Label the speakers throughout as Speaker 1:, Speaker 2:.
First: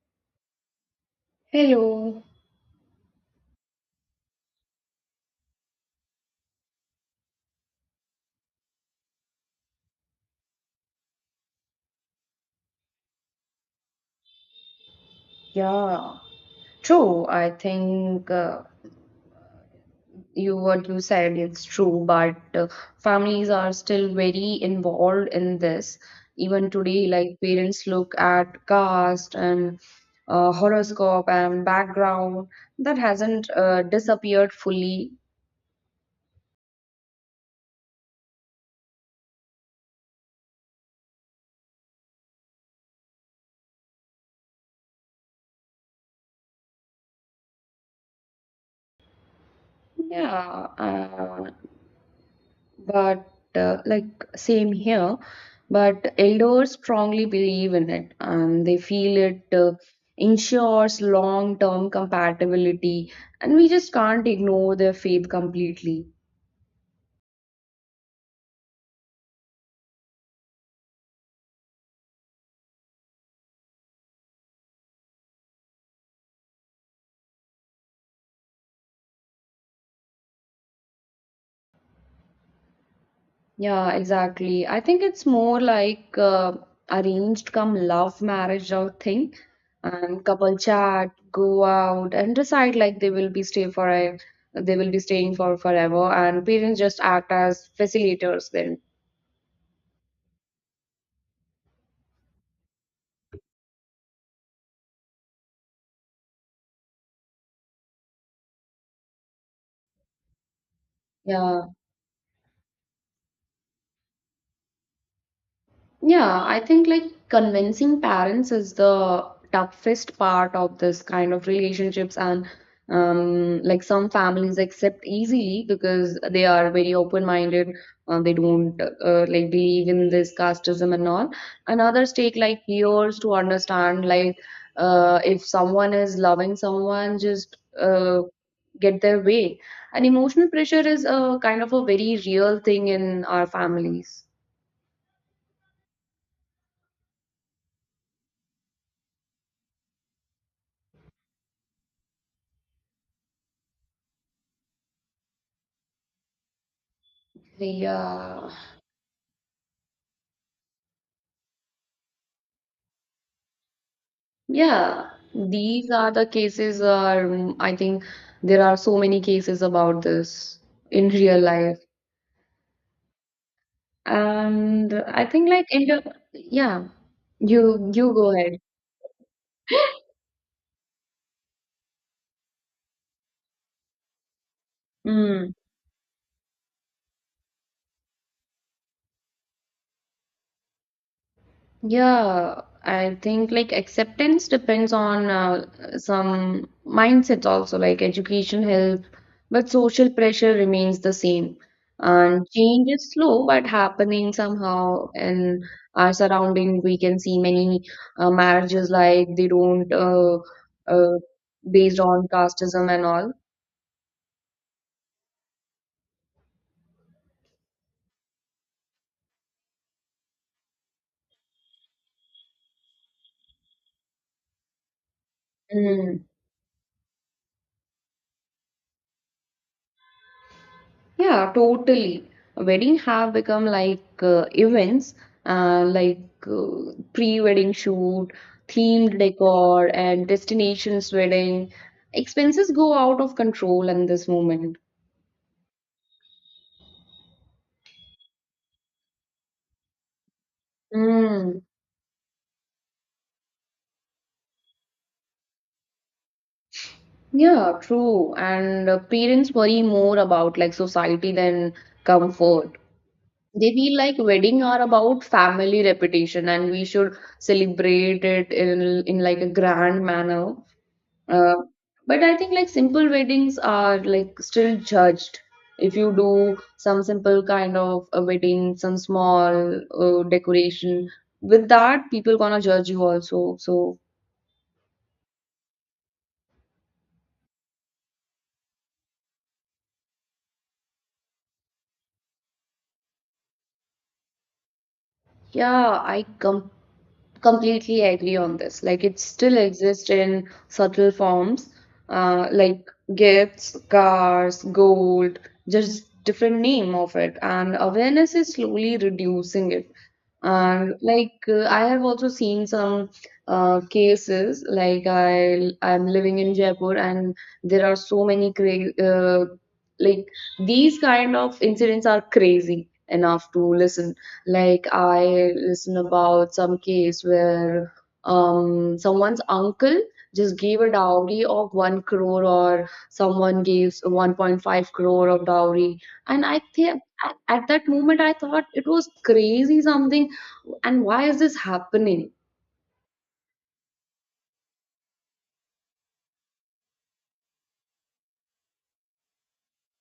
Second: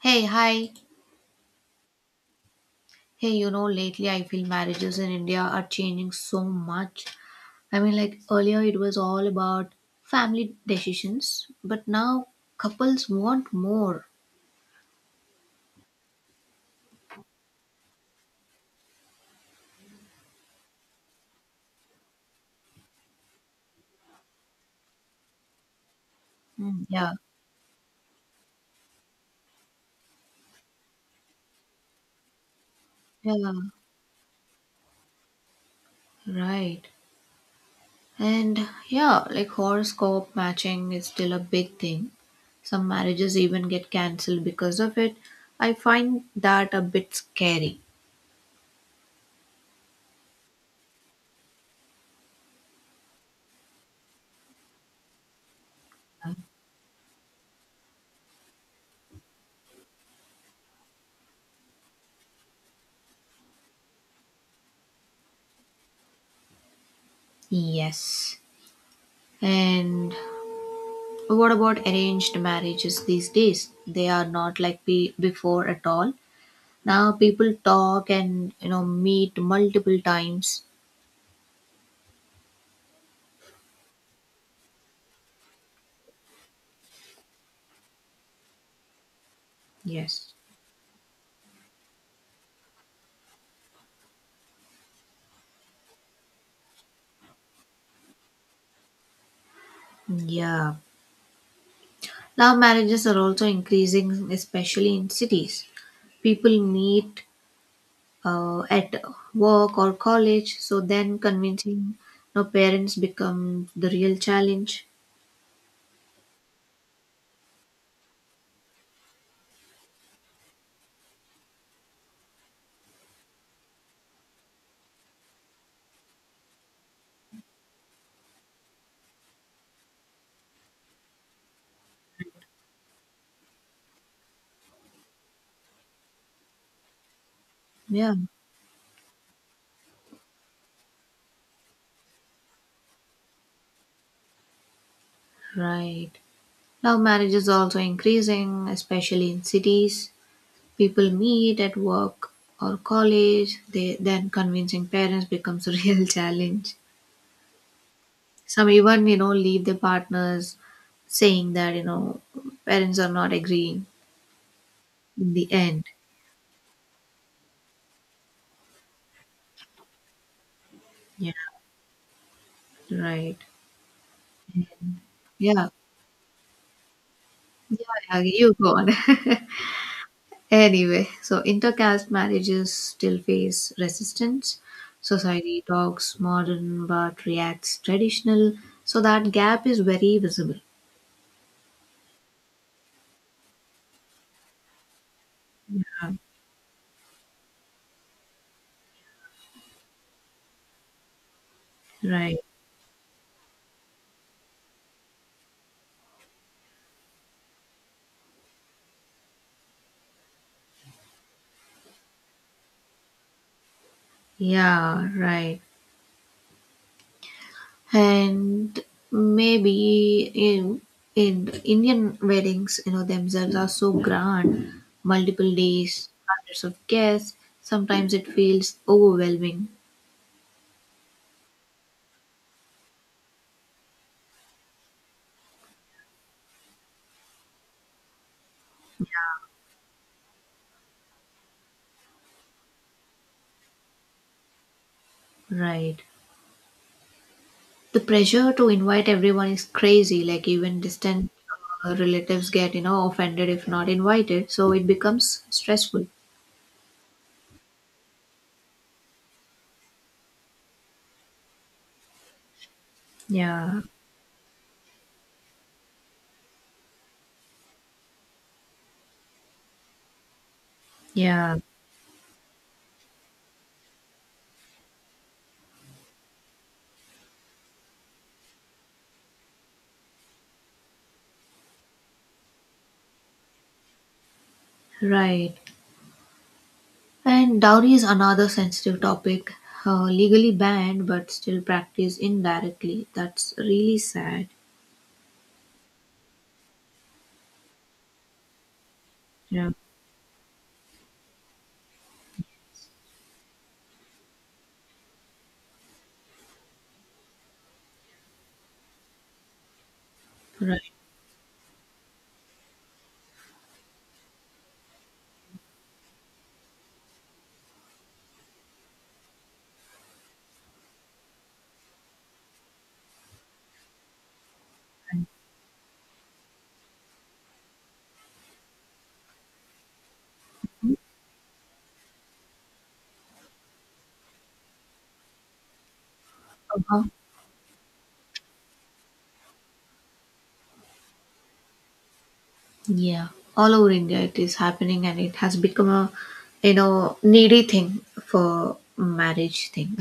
Speaker 1: Hey, hi.
Speaker 2: Hello.
Speaker 1: Hey, lately I feel marriages in India are changing so much. I mean, like earlier it was all about family decisions, but now couples want more.
Speaker 2: Yeah, true. I think you what you said it's true, but families are still very involved in this. Even
Speaker 1: Mm.
Speaker 2: today,
Speaker 1: Yeah,
Speaker 2: like parents look at caste and horoscope and background that
Speaker 1: yeah,
Speaker 2: hasn't disappeared fully.
Speaker 1: right. And yeah, like horoscope matching is still a big thing. Some marriages even get cancelled because of it. I find that a bit scary.
Speaker 2: Yeah, but like Same here, but elders strongly believe in it and they feel it ensures long term compatibility, and we just can't ignore their faith completely.
Speaker 1: Yes. And But what about arranged marriages these days? They are not like before at all. Now people talk and meet multiple times.
Speaker 2: Yeah, exactly. I think it's more like arranged come love marriage out thing, and
Speaker 1: Yes.
Speaker 2: couple chat go out and decide like they will be staying for forever, and parents just act as facilitators then.
Speaker 1: Yeah. Love marriages are also increasing, especially in cities. People meet at work or college, so then
Speaker 2: Yeah.
Speaker 1: convincing parents become the real challenge.
Speaker 2: Yeah, I think like convincing parents is the toughest part of this kind of relationships, and like some families accept easily because they are very open-minded and they don't like believe in this casteism and all, and others take like years to understand like if someone is loving someone just
Speaker 1: Yeah,
Speaker 2: get their way. And emotional pressure is a kind of a very real thing in our families.
Speaker 1: right. Love marriages are also increasing, especially in cities. People meet at work or college, they then convincing parents becomes a real challenge.
Speaker 2: Yeah.
Speaker 1: Some even leave their partners saying that parents are not agreeing
Speaker 2: Yeah,
Speaker 1: in the end.
Speaker 2: these are the cases are I think there are so many cases about this in
Speaker 1: Yeah.
Speaker 2: real life.
Speaker 1: Right.
Speaker 2: And I think like
Speaker 1: Yeah. Yeah,
Speaker 2: you
Speaker 1: yeah,
Speaker 2: go
Speaker 1: you
Speaker 2: ahead.
Speaker 1: go on. Anyway, so intercaste marriages still face resistance. Society talks modern but reacts traditional, so that gap is very visible.
Speaker 2: Yeah, I think like acceptance depends on some mindsets also, like education help, but social pressure remains the same.
Speaker 1: Right.
Speaker 2: And change is slow but happening somehow. In our surrounding, we can see many marriages like they don't uh, based on casteism and all.
Speaker 1: Yeah, right. And maybe in Indian weddings, themselves are so grand, multiple days,
Speaker 2: Mm.
Speaker 1: hundreds of guests. Sometimes it feels overwhelming,
Speaker 2: Yeah, totally. Wedding have become like events, uh, like pre-wedding shoot, themed decor, and destinations wedding. Expenses go out of control in this moment.
Speaker 1: right? The pressure to invite everyone is crazy. Like even distant
Speaker 2: Mm.
Speaker 1: relatives get offended if not invited. So it becomes stressful.
Speaker 2: Yeah, true. And parents worry more about like society than comfort. They
Speaker 1: Yeah,
Speaker 2: feel like wedding are about family reputation, and we should celebrate it in like a grand manner. Uh,
Speaker 1: yeah,
Speaker 2: but I think like simple weddings are like still judged. If you do some simple kind of a wedding, some small decoration, with that people gonna judge you also. So
Speaker 1: right. And dowry is another sensitive topic, legally banned but still practiced indirectly. That's really sad.
Speaker 2: yeah, I com completely agree on this. Like, it still
Speaker 1: Yeah,
Speaker 2: exists in subtle forms, like gifts, cars, gold, just different name of it. And awareness is slowly reducing it.
Speaker 1: right.
Speaker 2: And like, I have also seen some cases. Like, I'm living in Jaipur, and there are so many cra like these kind of incidents are crazy enough to listen. Like, I listen about some case where someone's uncle just gave a dowry of 1 crore, or someone gives 1.5 crore of dowry. And I
Speaker 1: Uh-huh.
Speaker 2: think at that moment I thought it was crazy something, and why is this happening?
Speaker 1: Yeah, all over India it is happening, and it has become a needy thing for marriage thing.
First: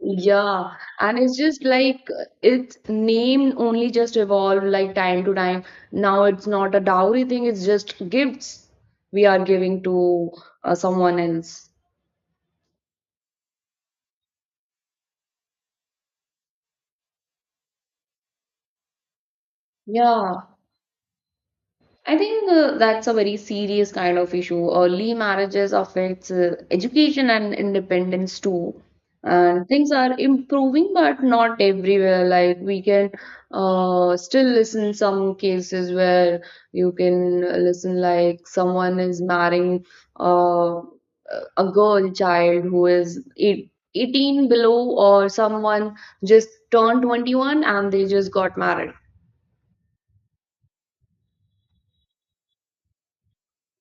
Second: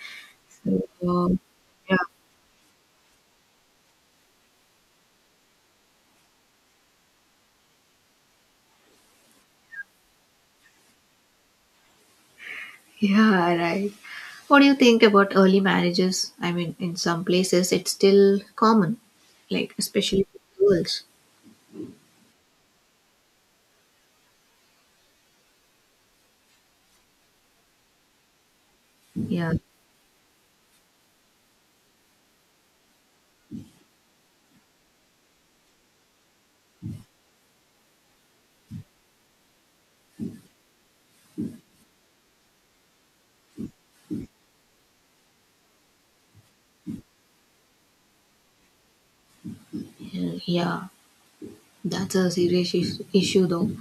Speaker 2: Yeah, and it's
Speaker 1: So,
Speaker 2: just
Speaker 1: yeah,
Speaker 2: like its name only just evolved like time to time. Now it's not a dowry thing, it's just gifts we are giving to someone else.
Speaker 1: yeah, right. What do you think about early marriages? I mean, in some places it's still common, like especially for
Speaker 2: Yeah,
Speaker 1: girls.
Speaker 2: I think that's a very serious kind of issue. Early marriages affects education and independence too.
Speaker 1: Yeah,
Speaker 2: And things are improving, but not everywhere. Like we can still listen some cases where you can listen like someone is marrying uh, a girl child who is eight, 18 below, or someone just turned 21 and they just got married.
Speaker 1: yeah, yeah. That's a serious issue, though.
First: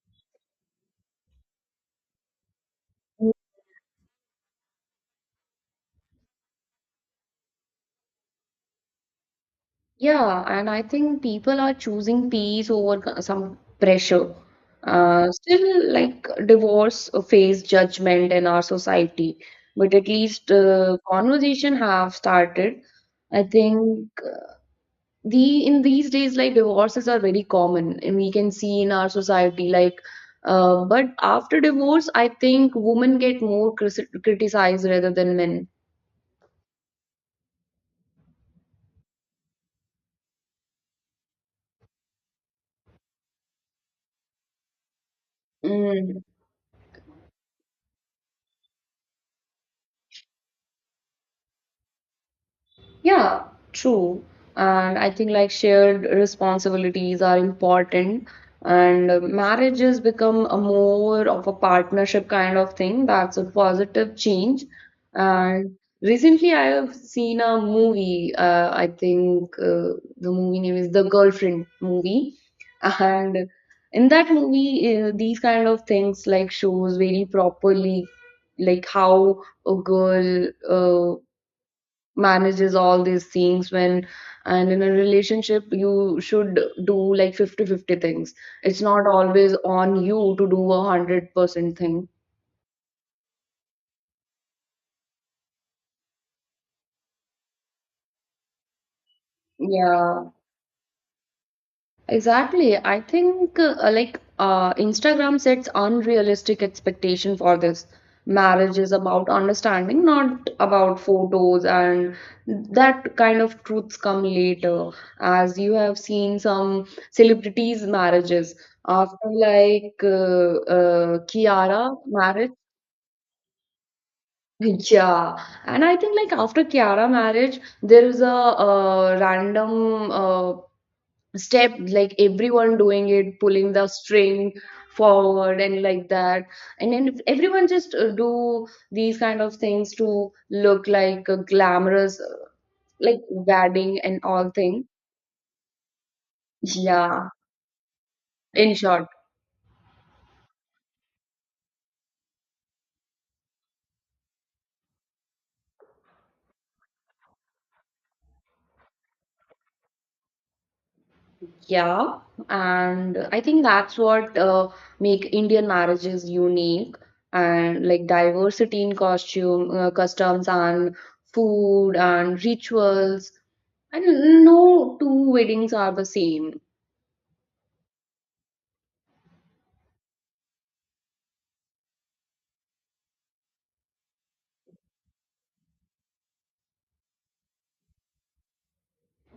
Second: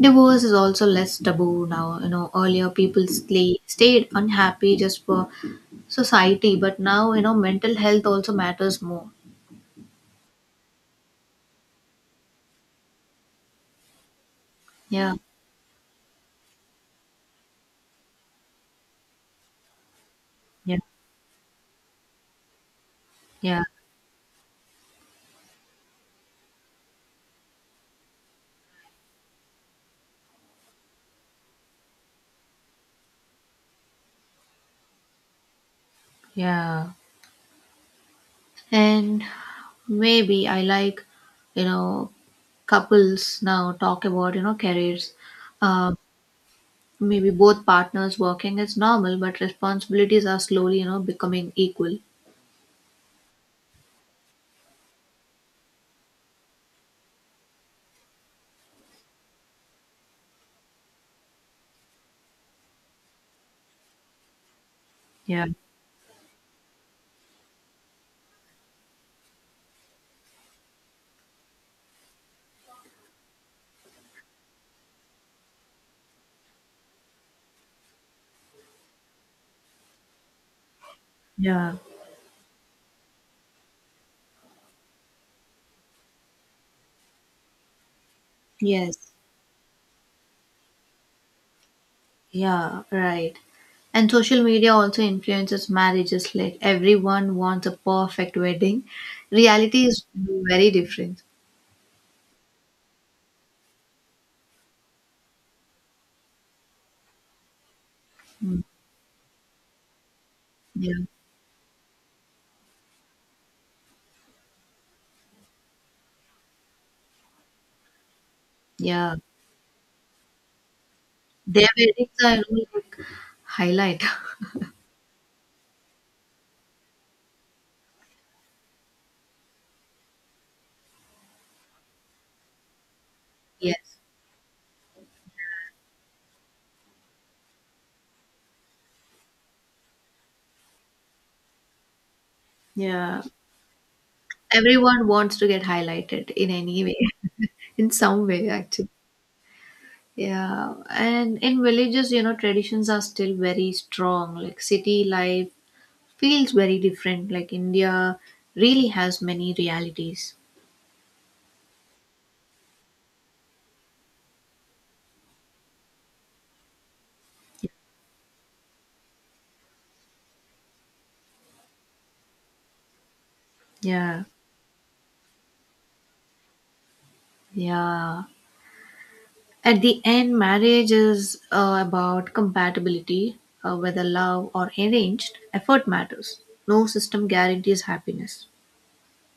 Speaker 1: Divorce is also less taboo now. Earlier people stayed unhappy just for society, but now mental health also matters more.
Speaker 2: Yeah, and I think people are choosing peace over some pressure.
Speaker 1: Yeah,
Speaker 2: Still, like divorce face judgment in our society, but at least
Speaker 1: yeah,
Speaker 2: conversation have started. I
Speaker 1: yeah,
Speaker 2: think the in these days, like divorces are very common, and we can see in our society. Like, but after divorce, I think women get more cris criticized rather than men.
Speaker 1: yeah, and maybe I, like, you know couples now talk about careers. Uh,
Speaker 2: Mm.
Speaker 1: Maybe both partners working is normal, but responsibilities are slowly becoming equal.
Speaker 2: Yeah, true. And I think like shared responsibilities are important. And marriage has become a more of a partnership kind of thing. That's a positive change.
Speaker 1: Yeah,
Speaker 2: And recently I have seen a movie. I think the movie name is The Girlfriend movie. And in that movie, these kind of things like shows very properly, like how a girl uh,
Speaker 1: yeah.
Speaker 2: manages all these things when, and in a relationship you should do like 50-50 things. It's not
Speaker 1: Yes.
Speaker 2: always on you to do a 100% thing.
Speaker 1: Yeah, right. And social media also influences marriages. Like everyone wants a perfect wedding. Reality is
Speaker 2: Yeah,
Speaker 1: very different.
Speaker 2: exactly. I think Instagram sets unrealistic expectation for this.
Speaker 1: Mm,
Speaker 2: Marriage is about understanding, not
Speaker 1: yeah,
Speaker 2: about photos, and that kind of truths come later. As you have seen some celebrities' marriages
Speaker 1: yeah.
Speaker 2: after like
Speaker 1: Their
Speaker 2: Kiara
Speaker 1: weddings are
Speaker 2: marriage.
Speaker 1: only like highlight.
Speaker 2: Yeah, and I think like after Kiara marriage, there is a random step like everyone doing it, pulling the
Speaker 1: Yes.
Speaker 2: string forward and like that. And then if everyone just do these kind of things to look like a glamorous like
Speaker 1: Yeah.
Speaker 2: wedding and all thing.
Speaker 1: Everyone wants to get highlighted in any way,
Speaker 2: Yeah,
Speaker 1: in some way,
Speaker 2: in
Speaker 1: actually.
Speaker 2: short.
Speaker 1: Yeah. And in villages, traditions are still very strong. Like city life feels very different. Like India really has many realities.
Speaker 2: Yeah, and I think that's what make Indian marriages unique, and like diversity in costume customs and food and rituals,
Speaker 1: Yeah,
Speaker 2: and no two weddings are the same.
Speaker 1: yeah. At the end, marriage is about compatibility, whether love or arranged. Effort matters. No system guarantees happiness.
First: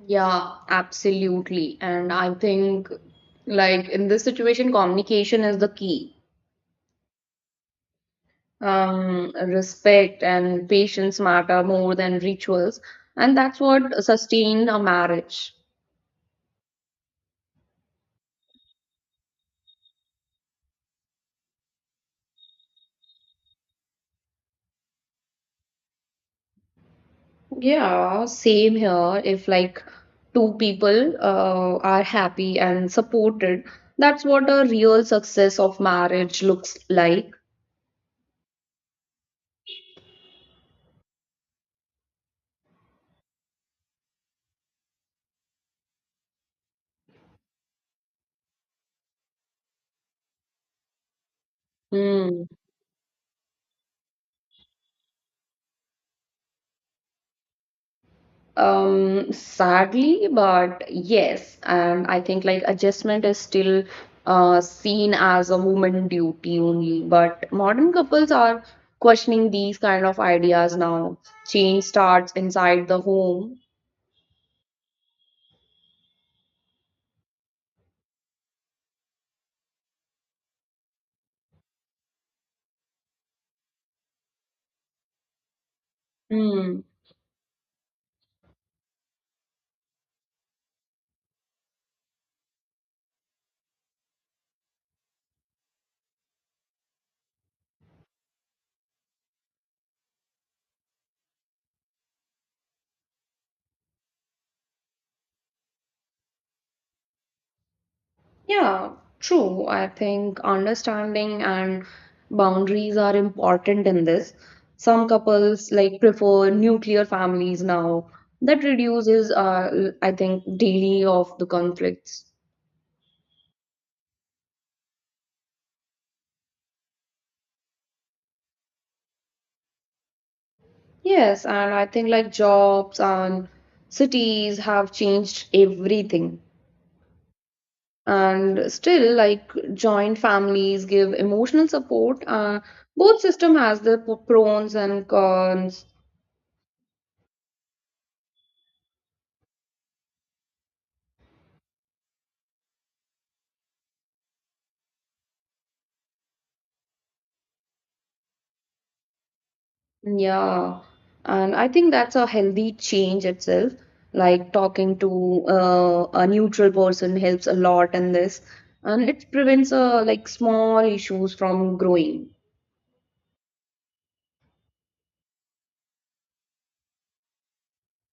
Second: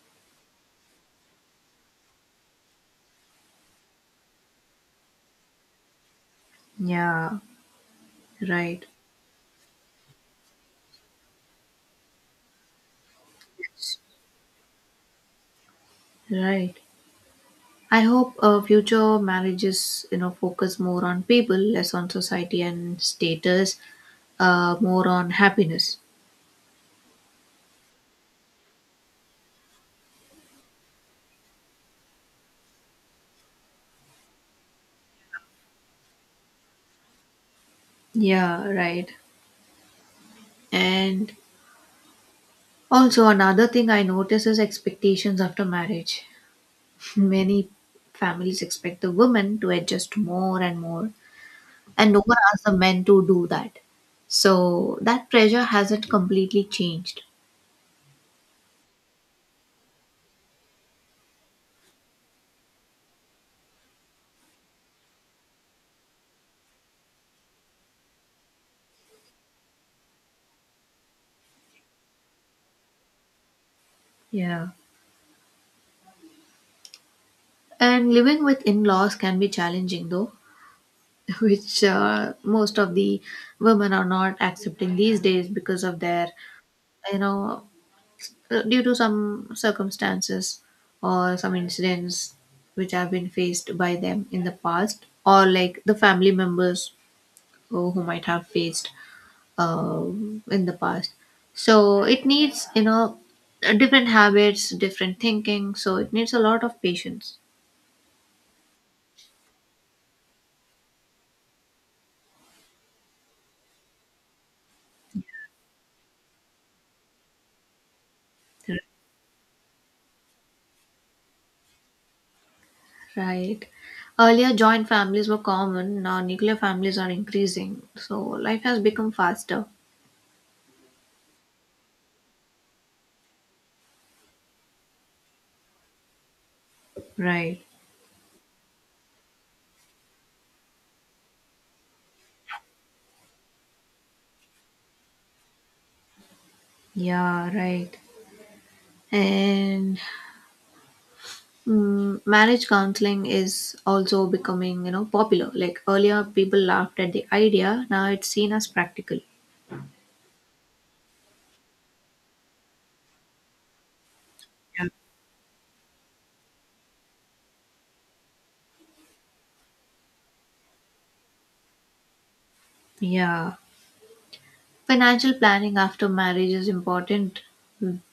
Speaker 2: Yeah, absolutely. And I think, like, in this situation, communication is the key.
Speaker 1: Yeah, right,
Speaker 2: Respect and patience matter more than rituals, and that's what sustain a marriage.
Speaker 1: right. I hope future marriages focus more on people, less on society and status, more on happiness.
Speaker 2: Yeah, same here. If, like, two people are happy and supported, that's what a real success of marriage looks like.
Speaker 1: Yeah, right. And also another thing I notice is expectations after marriage. Many families expect the women to adjust more and more, and no one
Speaker 2: Hmm.
Speaker 1: asks the men to do that. So that pressure hasn't completely changed.
Speaker 2: Sadly, but yes, and I think like adjustment is still seen as a woman duty only. But modern couples are questioning these kind of ideas now. Change starts inside the home.
Speaker 1: Yeah. And living with in laws can be challenging though, which most of the women are not accepting these days because of
Speaker 2: Hmm.
Speaker 1: you know, due to some circumstances or some incidents which have been faced by them in the past, or like the family members who might have faced in the past. So it needs different habits, different thinking. So it needs a lot of patience.
Speaker 2: Yeah, true. I think understanding and boundaries are important in this. Some couples like prefer nuclear families now. That reduces, I think, daily of the conflicts.
Speaker 1: Right. Earlier, joint families were common. Now, nuclear families are increasing. So life has become faster.
Speaker 2: Yes, and I think like jobs and cities have changed everything.
Speaker 1: Right.
Speaker 2: And still, like joint families give emotional support. Both system has the pros and cons.
Speaker 1: Yeah, right. And marriage counseling is also becoming popular. Like earlier, people laughed at the idea. Now it's seen as practical.
Speaker 2: Yeah, and I think that's a healthy change itself. Like
Speaker 1: Yeah.
Speaker 2: talking to a neutral person helps a lot in this, and it prevents like small issues from growing.
Speaker 1: Yeah. Financial planning after marriage is important.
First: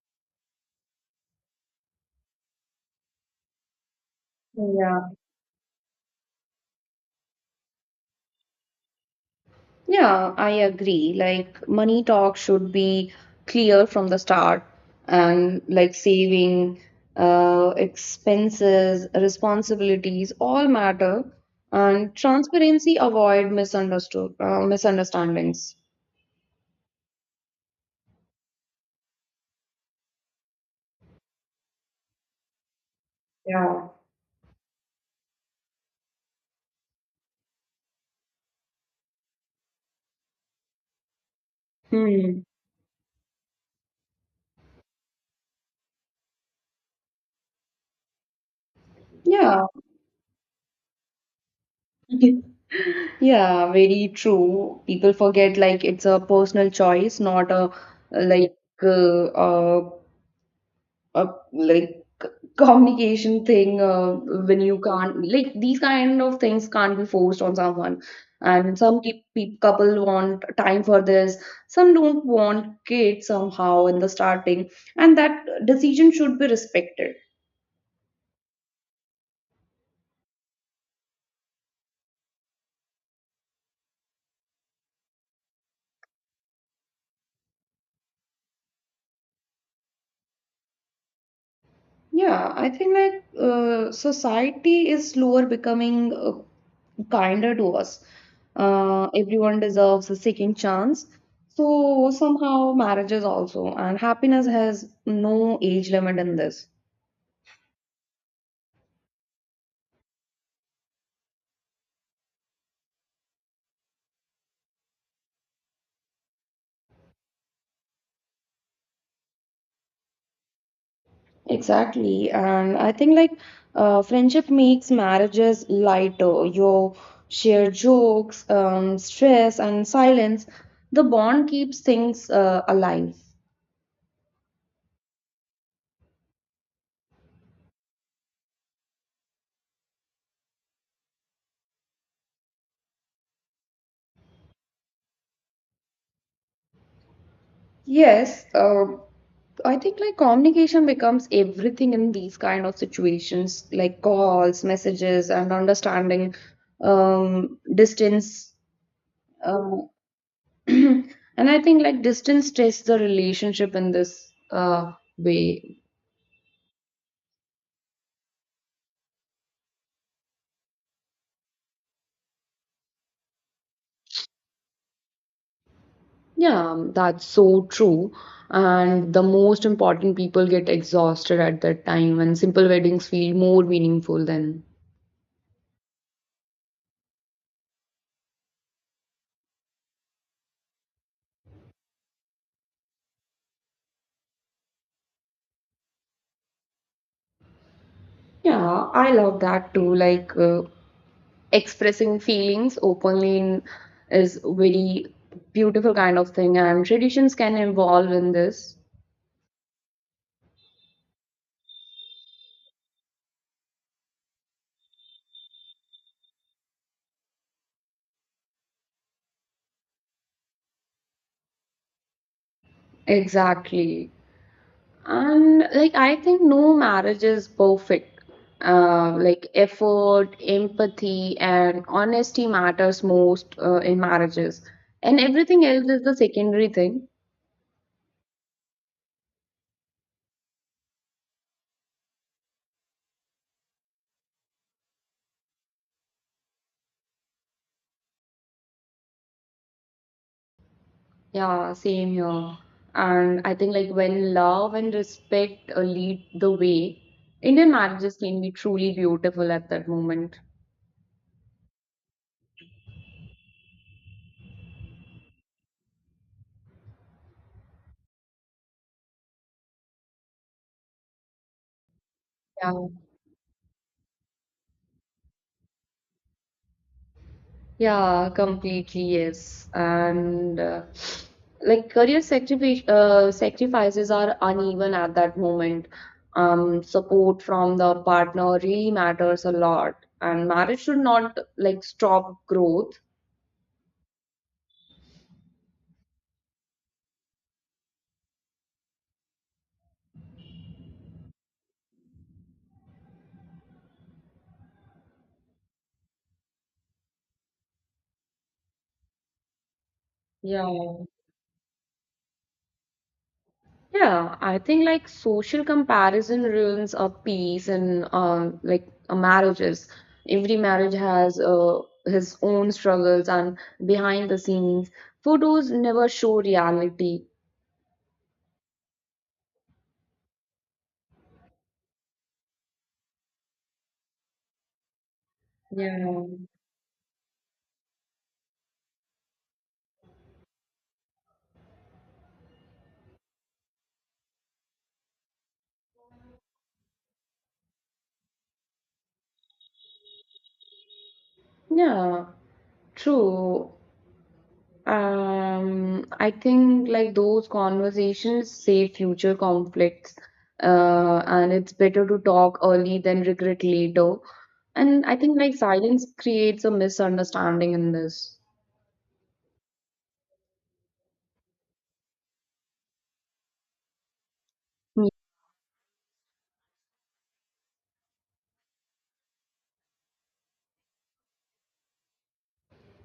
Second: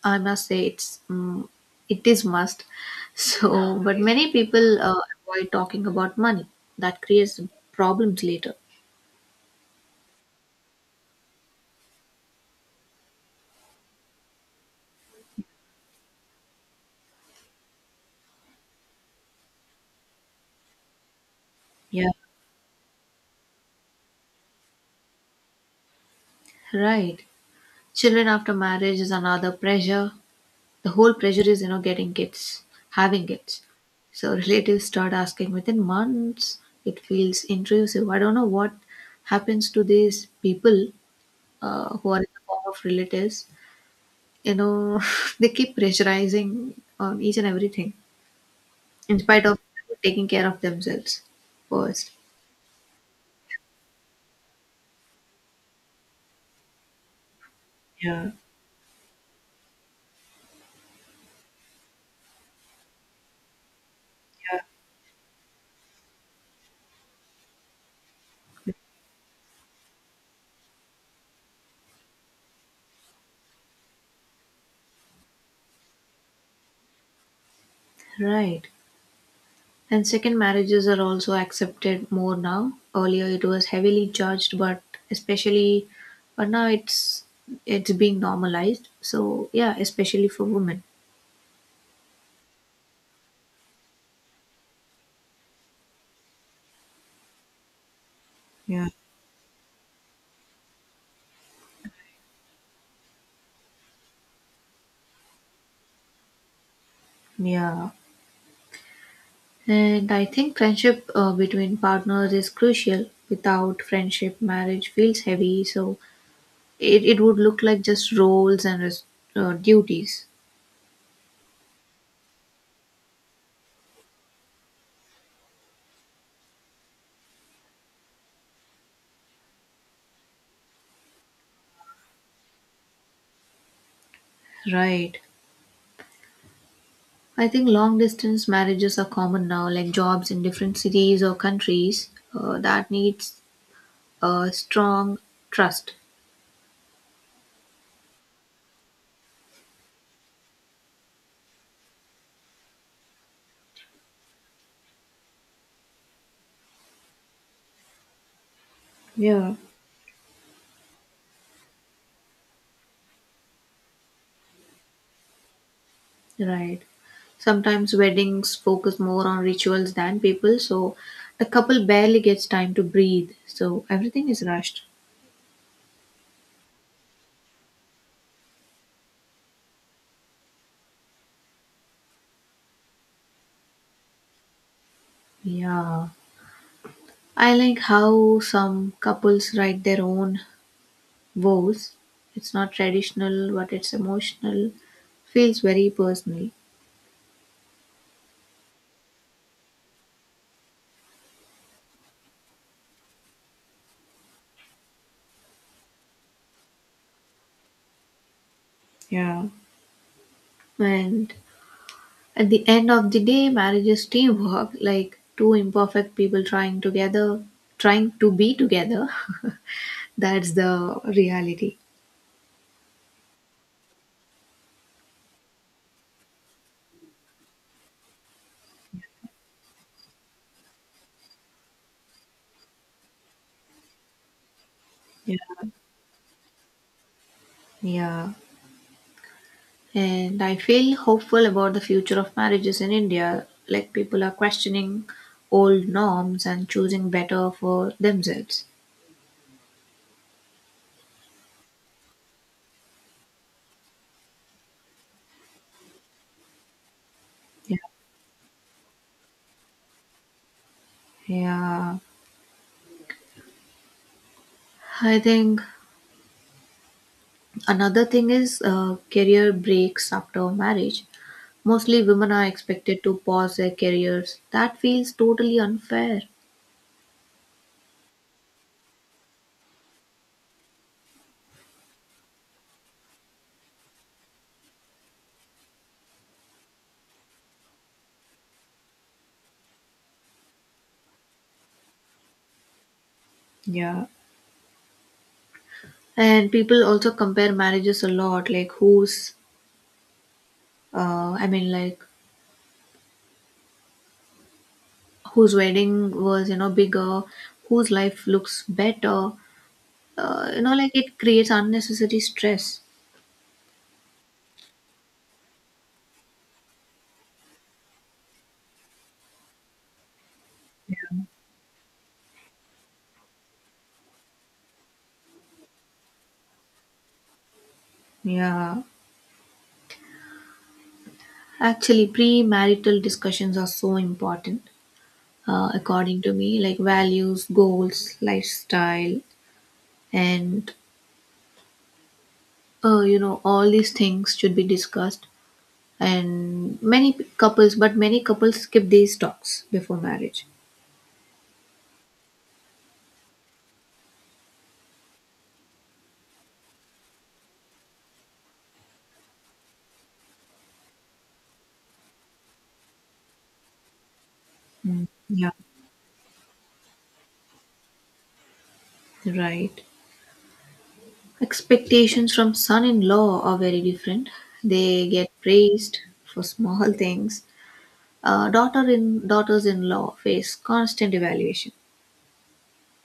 Speaker 1: I must say it is must. So, but many people
Speaker 2: Yeah.
Speaker 1: avoid talking about money. That creates problems later.
Speaker 2: Yeah, I agree. Like money talk should be clear from the start, and like saving, expenses, responsibilities all matter,
Speaker 1: Yeah.
Speaker 2: and transparency avoid misunderstood misunderstandings.
Speaker 1: Right. Children after marriage is another pressure. The whole pressure is getting kids, having kids.
Speaker 2: Yeah.
Speaker 1: So relatives start asking within months. It feels intrusive. I don't know what happens to these people who are in
Speaker 2: Hmm.
Speaker 1: the form of relatives. You know, they keep pressurizing on each and everything in spite of
Speaker 2: Yeah.
Speaker 1: taking care of themselves first.
Speaker 2: Yeah, very true. People forget like it's a personal choice, not a
Speaker 1: Yeah,
Speaker 2: like uh, uh, a like c- communication thing when you can't like these kind of things can't be forced on someone. And pe couple want time for this, some don't want kids somehow in the starting, and that decision should be respected.
Speaker 1: yeah, right. And second marriages are also accepted more now. Earlier it was heavily judged, especially, but now it's being normalized. So yeah, especially for women.
Speaker 2: Yeah, I think like society is slower becoming kinder to us.
Speaker 1: Yeah,
Speaker 2: Everyone deserves a second chance. So somehow marriages also, and happiness has no age limit in this.
Speaker 1: yeah. And I think friendship between partners is crucial. Without friendship, marriage feels heavy. So it would look like just roles and duties.
Speaker 2: Exactly, and I think like friendship makes marriages lighter. You share jokes, stress, and silence. The bond keeps things alive.
Speaker 1: Right. I think long distance marriages are common now, like jobs in different cities or countries that needs a strong trust.
Speaker 2: Yes, I think like communication becomes everything in these kind of situations, like calls, messages, and understanding distance.
Speaker 1: Yeah.
Speaker 2: Um, and I think like distance tests the relationship in this way.
Speaker 1: Right. Sometimes weddings focus more on rituals than people, so the couple barely gets time to breathe, so everything is rushed.
Speaker 2: Yeah, that's so true. And the most important people get exhausted at that time, and simple weddings feel more meaningful then.
Speaker 1: Yeah. I like how some couples write their own vows, it's not traditional, but it's emotional, feels very personal.
Speaker 2: Yeah, I love that too. Like, expressing feelings openly in, is very beautiful kind of thing, and traditions can evolve in this.
Speaker 1: Yeah. And at the end of the day, marriage is teamwork, like two imperfect people trying together, trying to be together. That's the reality.
Speaker 2: Exactly, and like I think no marriage is perfect. Like effort, empathy and honesty matters most in marriages, and
Speaker 1: Yeah.
Speaker 2: everything else is the secondary thing.
Speaker 1: Yeah. And I feel hopeful about the future of marriages in India. Like people are questioning old norms and choosing better for themselves.
Speaker 2: Yeah, same here. And I think like when love and respect lead the way, Indian
Speaker 1: Yeah.
Speaker 2: marriages can be truly beautiful at that moment.
Speaker 1: Yeah. I think another thing is career breaks after marriage. Mostly women are
Speaker 2: Yeah,
Speaker 1: expected to pause their careers. That feels totally unfair.
Speaker 2: yeah, completely yes. And like sacrifices are uneven at that moment. Support from the partner really matters a lot, and marriage should not like stop growth.
Speaker 1: Yeah. And people also compare marriages a lot, like whose, I mean, like whose wedding was bigger, whose life looks better. Like
Speaker 2: Yeah.
Speaker 1: it creates unnecessary stress.
Speaker 2: Yeah, I think like social comparison ruins a peace, and like a marriages. Every marriage has his own struggles and behind the scenes. Photos never show reality.
Speaker 1: Yeah. Actually, pre-marital discussions are so important. uh,
Speaker 2: Yeah.
Speaker 1: according to me, like, values, goals, lifestyle, and all these things should be discussed, and many couples skip these talks before marriage.
Speaker 2: Yeah, true. I think like those conversations save future conflicts, and it's better to talk early than regret later. And
Speaker 1: Mm.
Speaker 2: I think
Speaker 1: Yeah.
Speaker 2: like silence creates a misunderstanding in this.
Speaker 1: Right, expectations from son-in-law are very different, they get praised for small things, daughters-in-law face constant evaluation.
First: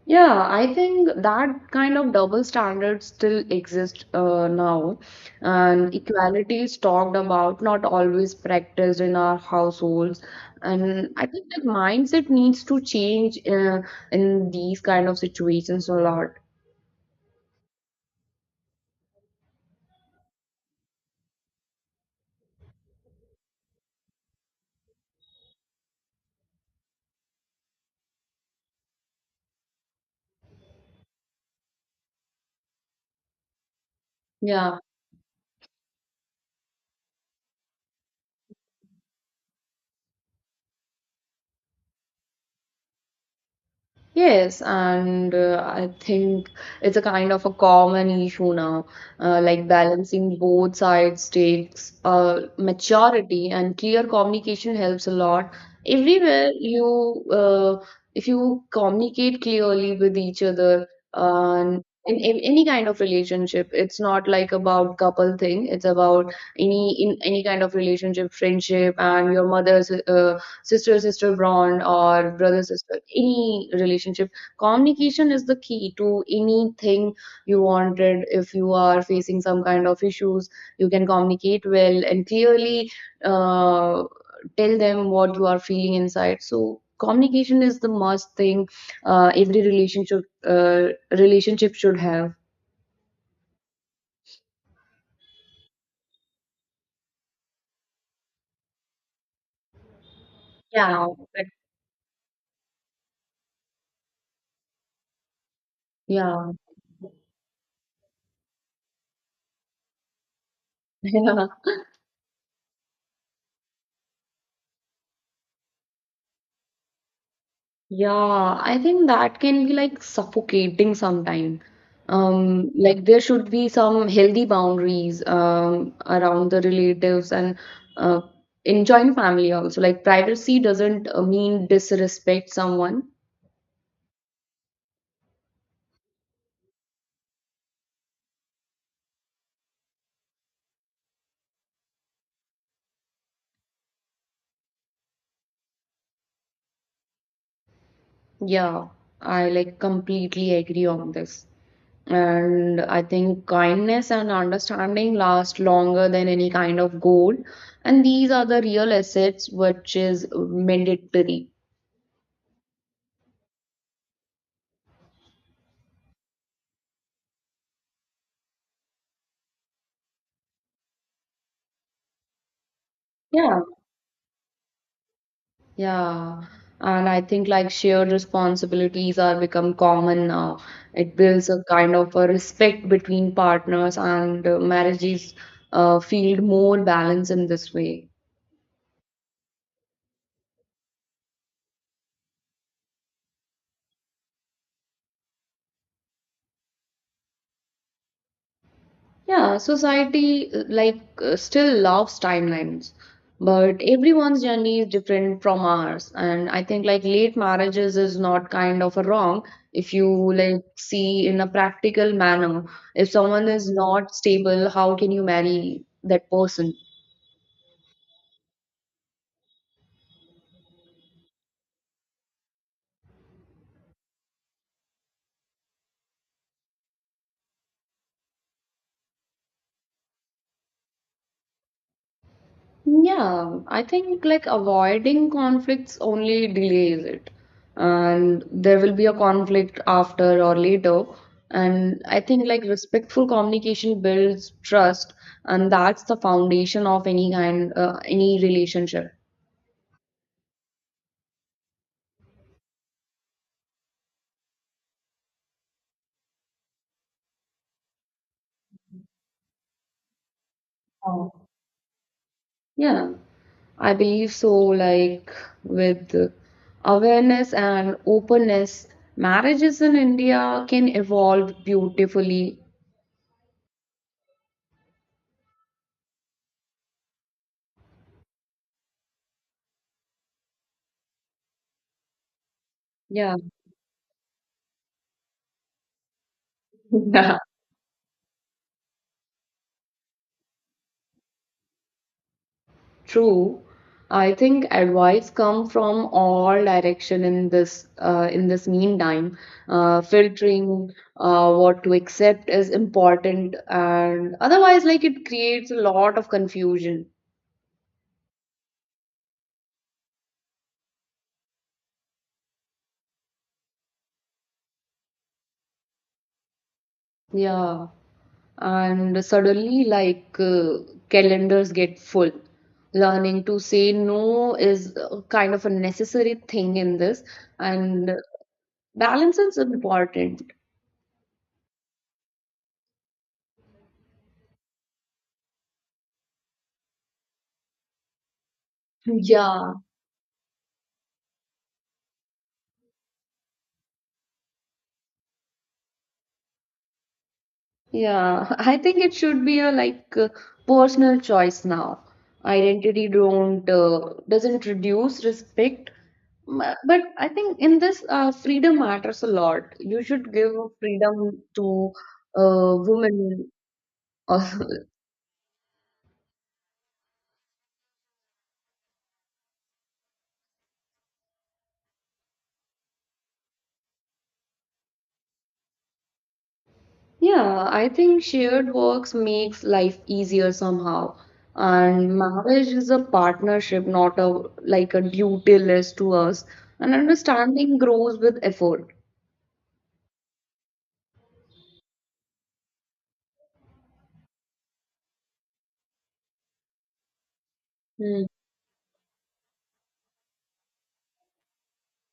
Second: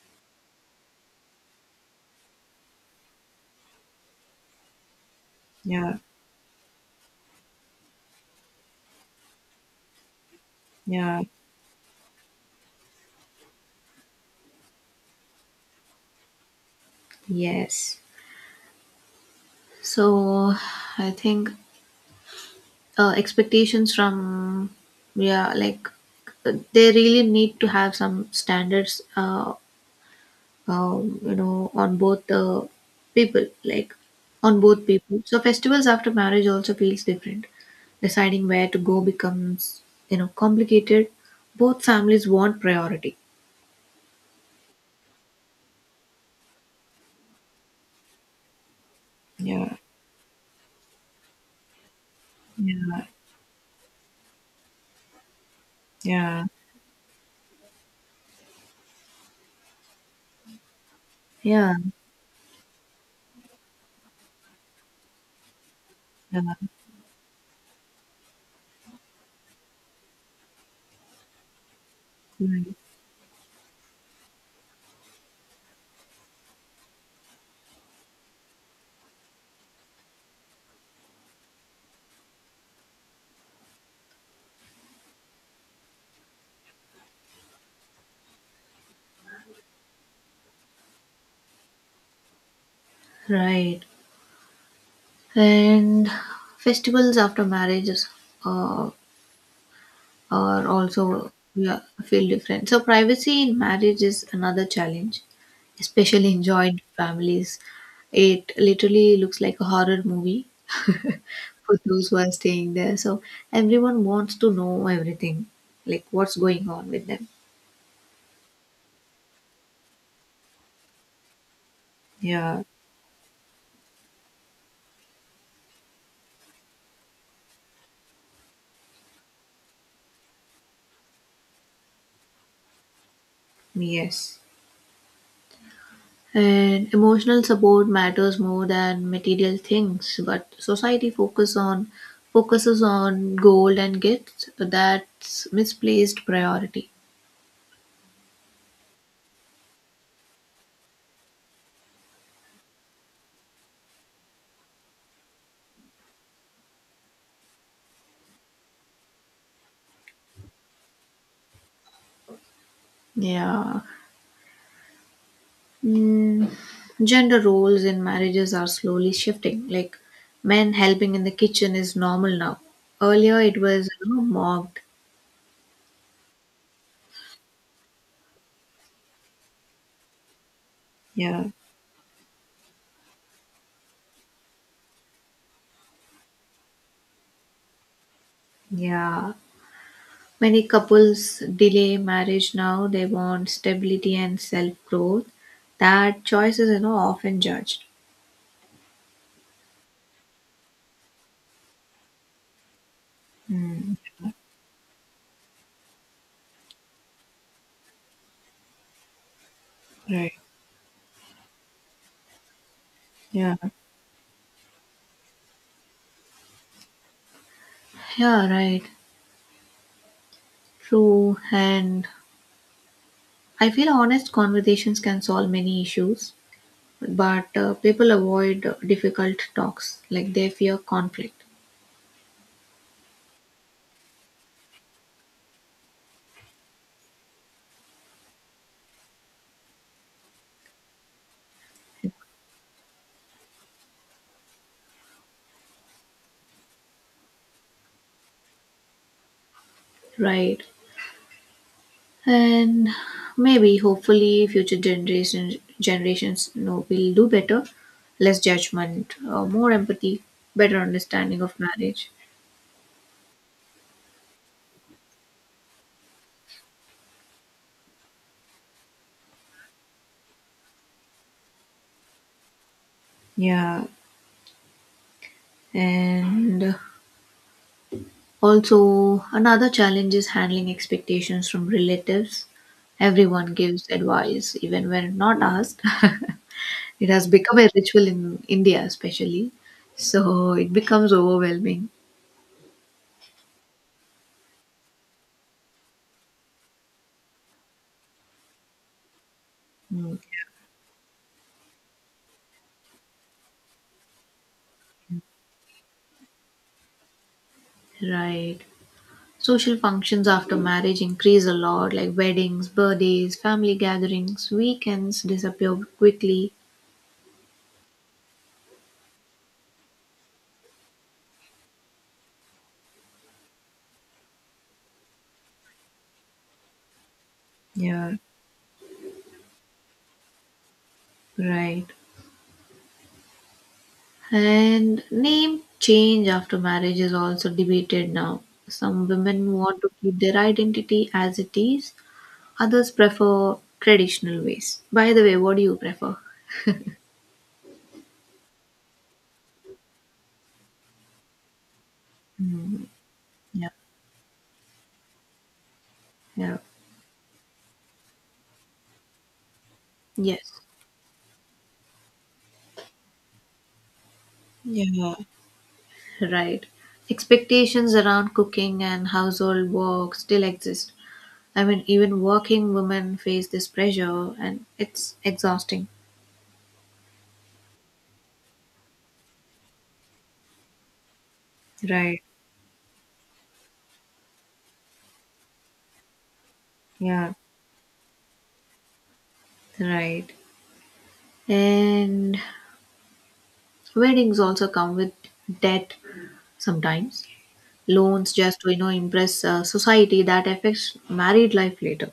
Speaker 2: Yeah, I think that kind of double standard still exists now, and
Speaker 1: Yeah.
Speaker 2: equality is talked about, not always practiced in our households. And
Speaker 1: Yeah.
Speaker 2: I think that mindset needs to change in these kind of situations a lot.
Speaker 1: Yes. So I think expectations from, yeah, like, they really need to have some standards, on both the people, like, on
Speaker 2: Yeah.
Speaker 1: both people. So festivals after marriage also feels different, deciding where to go becomes complicated, both families want priority.
Speaker 2: Yes, and I think it's a kind of a common issue now, like
Speaker 1: Yeah.
Speaker 2: balancing both sides takes
Speaker 1: Yeah.
Speaker 2: maturity, and clear communication helps a lot.
Speaker 1: Yeah,
Speaker 2: Everywhere you, if you communicate clearly with each other,
Speaker 1: yeah,
Speaker 2: and in any kind of relationship, it's not like about couple thing. It's about
Speaker 1: yeah,
Speaker 2: any in any kind of relationship, friendship, and your mother's sister bond or brother sister any relationship, communication is the key to anything you wanted. If you are facing some kind of issues, you can communicate well and clearly, uh, tell them what you are feeling inside. So communication is the must thing every relationship uh, relationship should have.
Speaker 1: right. Right. And festivals after marriage is, uh, or
Speaker 2: Yeah, now
Speaker 1: also,
Speaker 2: but
Speaker 1: yeah, feel different. So privacy in marriage is another challenge, especially in
Speaker 2: yeah.
Speaker 1: joint families. It literally looks like a horror movie for those who are staying there. So everyone wants to know everything, like what's going on with them.
Speaker 2: Yeah, I think that can be like suffocating sometimes.
Speaker 1: Yeah,
Speaker 2: Like there should be some healthy boundaries around the relatives and uh, in joint family also. Like privacy doesn't mean disrespect someone.
Speaker 1: yes. And emotional support matters more than material things, but society focuses on gold and gifts. So, that's misplaced priority.
Speaker 2: Yeah, I like completely agree on this. And I think kindness and understanding last longer than any kind of gold. And these are the real assets which is mandatory.
Speaker 1: Yeah. Mm, gender roles in marriages are slowly shifting. Like men helping in the kitchen is normal now. Earlier it
Speaker 2: Yeah.
Speaker 1: was mocked.
Speaker 2: Yeah. And I think like shared responsibilities are become common now. It
Speaker 1: Yeah.
Speaker 2: builds a kind of a respect between partners, and marriages feel more balanced in this way.
Speaker 1: Yeah. Many couples delay marriage now. They want stability and self growth. That choice is often judged.
Speaker 2: Yeah, society still loves timelines, but everyone's journey is different from ours. And I think like late marriages is not kind of a wrong if
Speaker 1: Right.
Speaker 2: you like see in a practical manner. If someone
Speaker 1: Yeah.
Speaker 2: is not stable, how can you marry that person?
Speaker 1: Yeah, right. True. And I feel honest conversations can solve many issues. But people avoid difficult talks like they fear conflict.
Speaker 2: Yeah, I think like avoiding conflicts only delays it. And there will be a conflict after or later. And I think like respectful communication builds trust, and that's the foundation of any kind, any relationship.
Speaker 1: Right. And maybe hopefully future generations will do better, less judgment, more empathy, better understanding
Speaker 2: Oh.
Speaker 1: of marriage.
Speaker 2: Yeah, I believe so. Like with awareness and openness, marriages in India can evolve beautifully.
Speaker 1: Yeah, and also another challenge is handling expectations from relatives,
Speaker 2: Yeah.
Speaker 1: everyone gives advice even when not asked. It has become a ritual in India, especially. So it becomes overwhelming.
Speaker 2: True. I think advice come from all direction in this meantime.
Speaker 1: Mm.
Speaker 2: Filtering what to accept is important, and otherwise, like it creates a lot of confusion.
Speaker 1: Right. Social functions after marriage increase a lot, like weddings, birthdays, family gatherings, weekends disappear quickly.
Speaker 2: Yeah, and suddenly, calendars get full. Learning to say no is kind of a necessary thing in this, and
Speaker 1: Yeah.
Speaker 2: balance is important.
Speaker 1: Right. And name change after marriage is also debated now. Some women
Speaker 2: Yeah.
Speaker 1: want to keep their identity as it is, others prefer traditional ways. By the way, what do you prefer?
Speaker 2: Yeah, I think it should be a personal choice now.
Speaker 1: Mm.
Speaker 2: Identity
Speaker 1: Yeah.
Speaker 2: don't doesn't reduce respect.
Speaker 1: Yeah.
Speaker 2: But I think in this freedom matters a lot. You should give
Speaker 1: Yes,
Speaker 2: freedom to women. Also.
Speaker 1: right. Expectations around cooking and household work still exist. I mean, even working women face this pressure and it's exhausting.
Speaker 2: Yeah, I think shared works makes life easier somehow. And
Speaker 1: Right,
Speaker 2: marriage is a partnership, not a like a duty list to us. And
Speaker 1: yeah,
Speaker 2: understanding grows with effort.
Speaker 1: right. And weddings also come with debt sometimes.
Speaker 2: Hmm.
Speaker 1: Loans just to impress society that affects married life later.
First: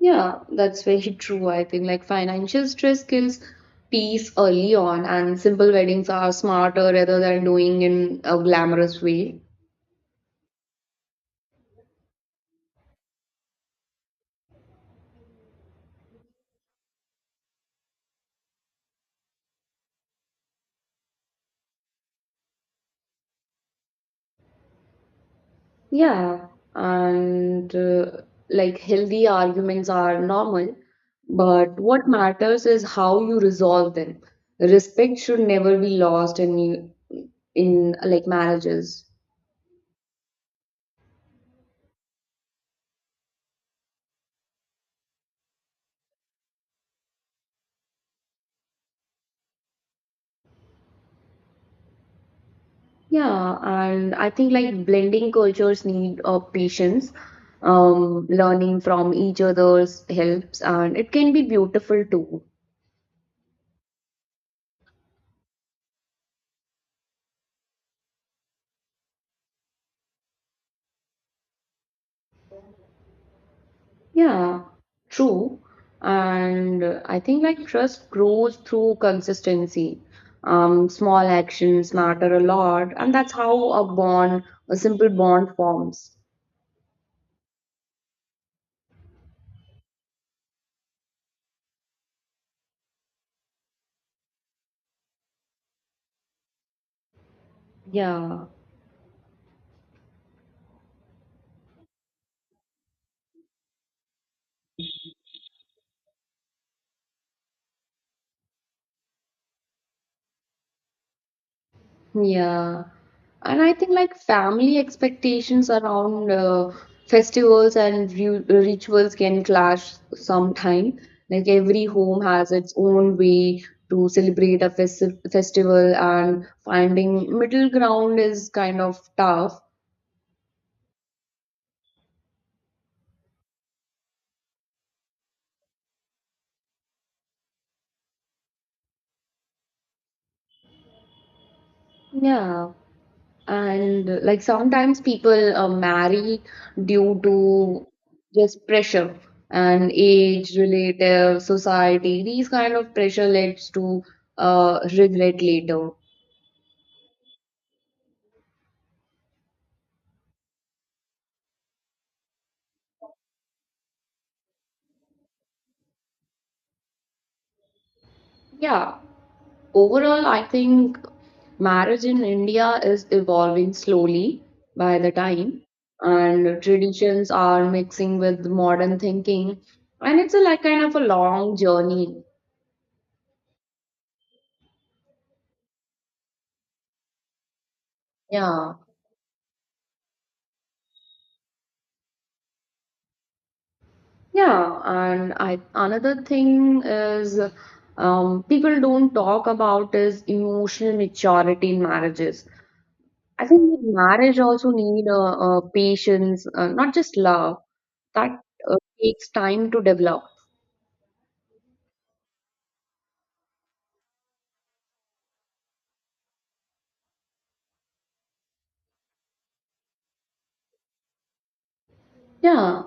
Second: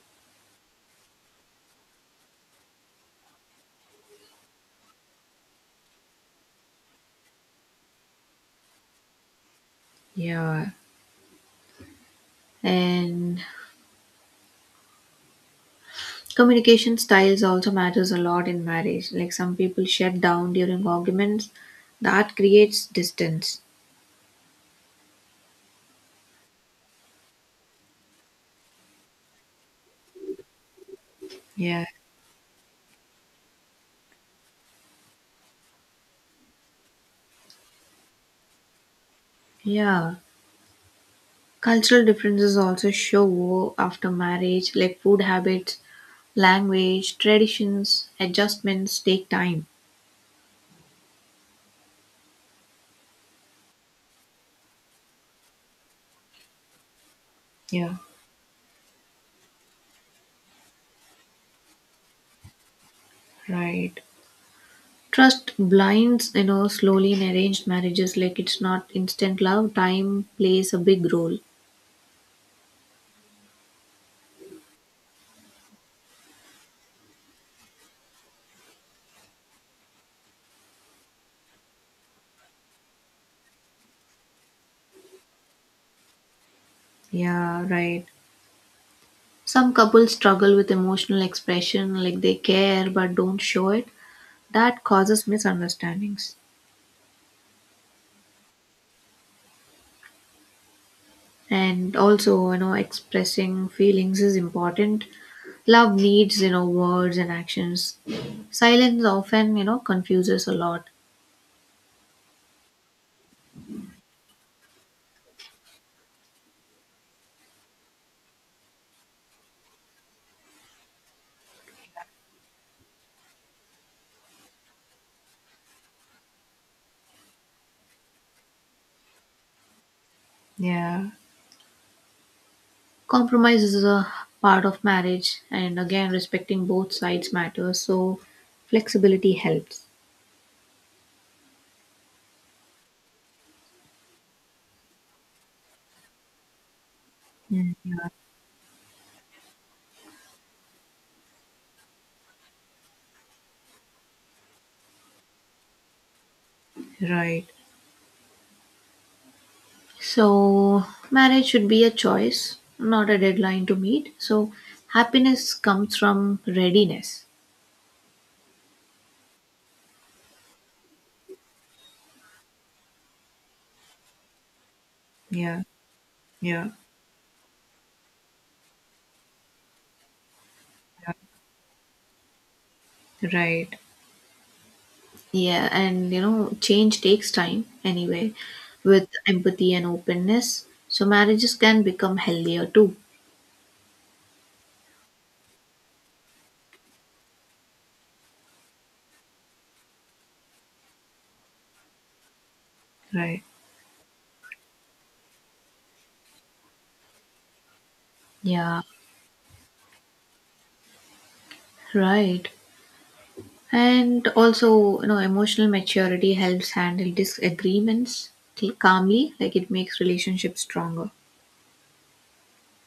Speaker 2: Yeah, that's very true. I think like financial stress kills peace early on, and simple weddings are smarter rather than doing in a glamorous way.
Speaker 1: Yeah. And communication styles also matters a lot in marriage. Like some people shut down during arguments, that creates distance.
Speaker 2: Yeah, and like healthy arguments are normal, but
Speaker 1: Yeah.
Speaker 2: what matters is how you resolve them. Respect should never be lost in like marriages.
Speaker 1: Yeah. Cultural differences also show after marriage, like food habits, language, traditions, adjustments take time.
Speaker 2: Yeah, and I think like blending cultures need patience.
Speaker 1: Yeah.
Speaker 2: Learning from each other's helps, and it can be beautiful too.
Speaker 1: Right. Trust blinds slowly in arranged marriages, like it's not instant love, time plays a big role.
Speaker 2: Yeah, true. And I think like trust grows through consistency. Small actions matter a lot, and that's how a bond, a simple bond forms.
Speaker 1: Yeah. Right. Some couples struggle with emotional expression, like they care but don't show it. That causes misunderstandings.
Speaker 2: Yeah.
Speaker 1: And also, expressing feelings is important. Love needs words and actions. Silence often confuses a lot.
Speaker 2: Yeah. And I think like family expectations around festivals and rituals can clash sometime. Like every home has its own way to celebrate a festival, and finding middle ground is kind of tough.
Speaker 1: Yeah. Compromise is a part of marriage, and again, respecting both sides matters. So, flexibility helps.
Speaker 2: Yeah. And like sometimes people marry due
Speaker 1: Mm.
Speaker 2: to just pressure and age, relative, society. These kind of pressure leads to regret later.
Speaker 1: Right. So, marriage should be a choice, not a deadline to meet. So, happiness comes from readiness.
Speaker 2: Yeah, overall, I think marriage in India is evolving slowly by the time,
Speaker 1: Yeah,
Speaker 2: and
Speaker 1: yeah,
Speaker 2: traditions are mixing with modern thinking, and it's a like kind of a long journey.
Speaker 1: yeah, right. Yeah, and change takes time anyway,
Speaker 2: Yeah.
Speaker 1: with empathy and openness. So, marriages can become healthier too.
Speaker 2: Yeah, and I another thing is people don't talk about is emotional maturity in marriages.
Speaker 1: Right.
Speaker 2: I think that marriage also need patience, not just love. That uh,
Speaker 1: Yeah,
Speaker 2: takes time to develop.
Speaker 1: right. And also, emotional maturity helps handle disagreements calmly, like it makes relationships stronger.
Speaker 2: Yeah,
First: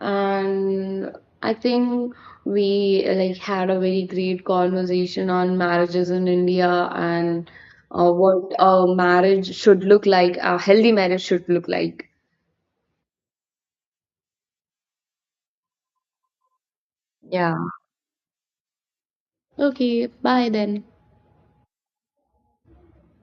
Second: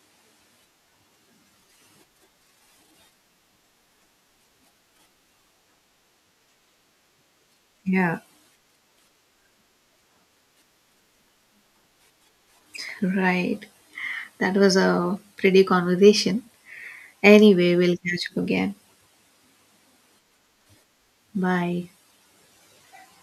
Speaker 2: and I think we like had a very great conversation on marriages in India and
Speaker 1: Yeah.
Speaker 2: what a marriage should look like, a healthy marriage should look like.
Speaker 1: Right. That was a pretty conversation.
Speaker 2: Yeah.
Speaker 1: Anyway, we'll catch up again.
Speaker 2: Okay, bye then.
Speaker 1: Bye.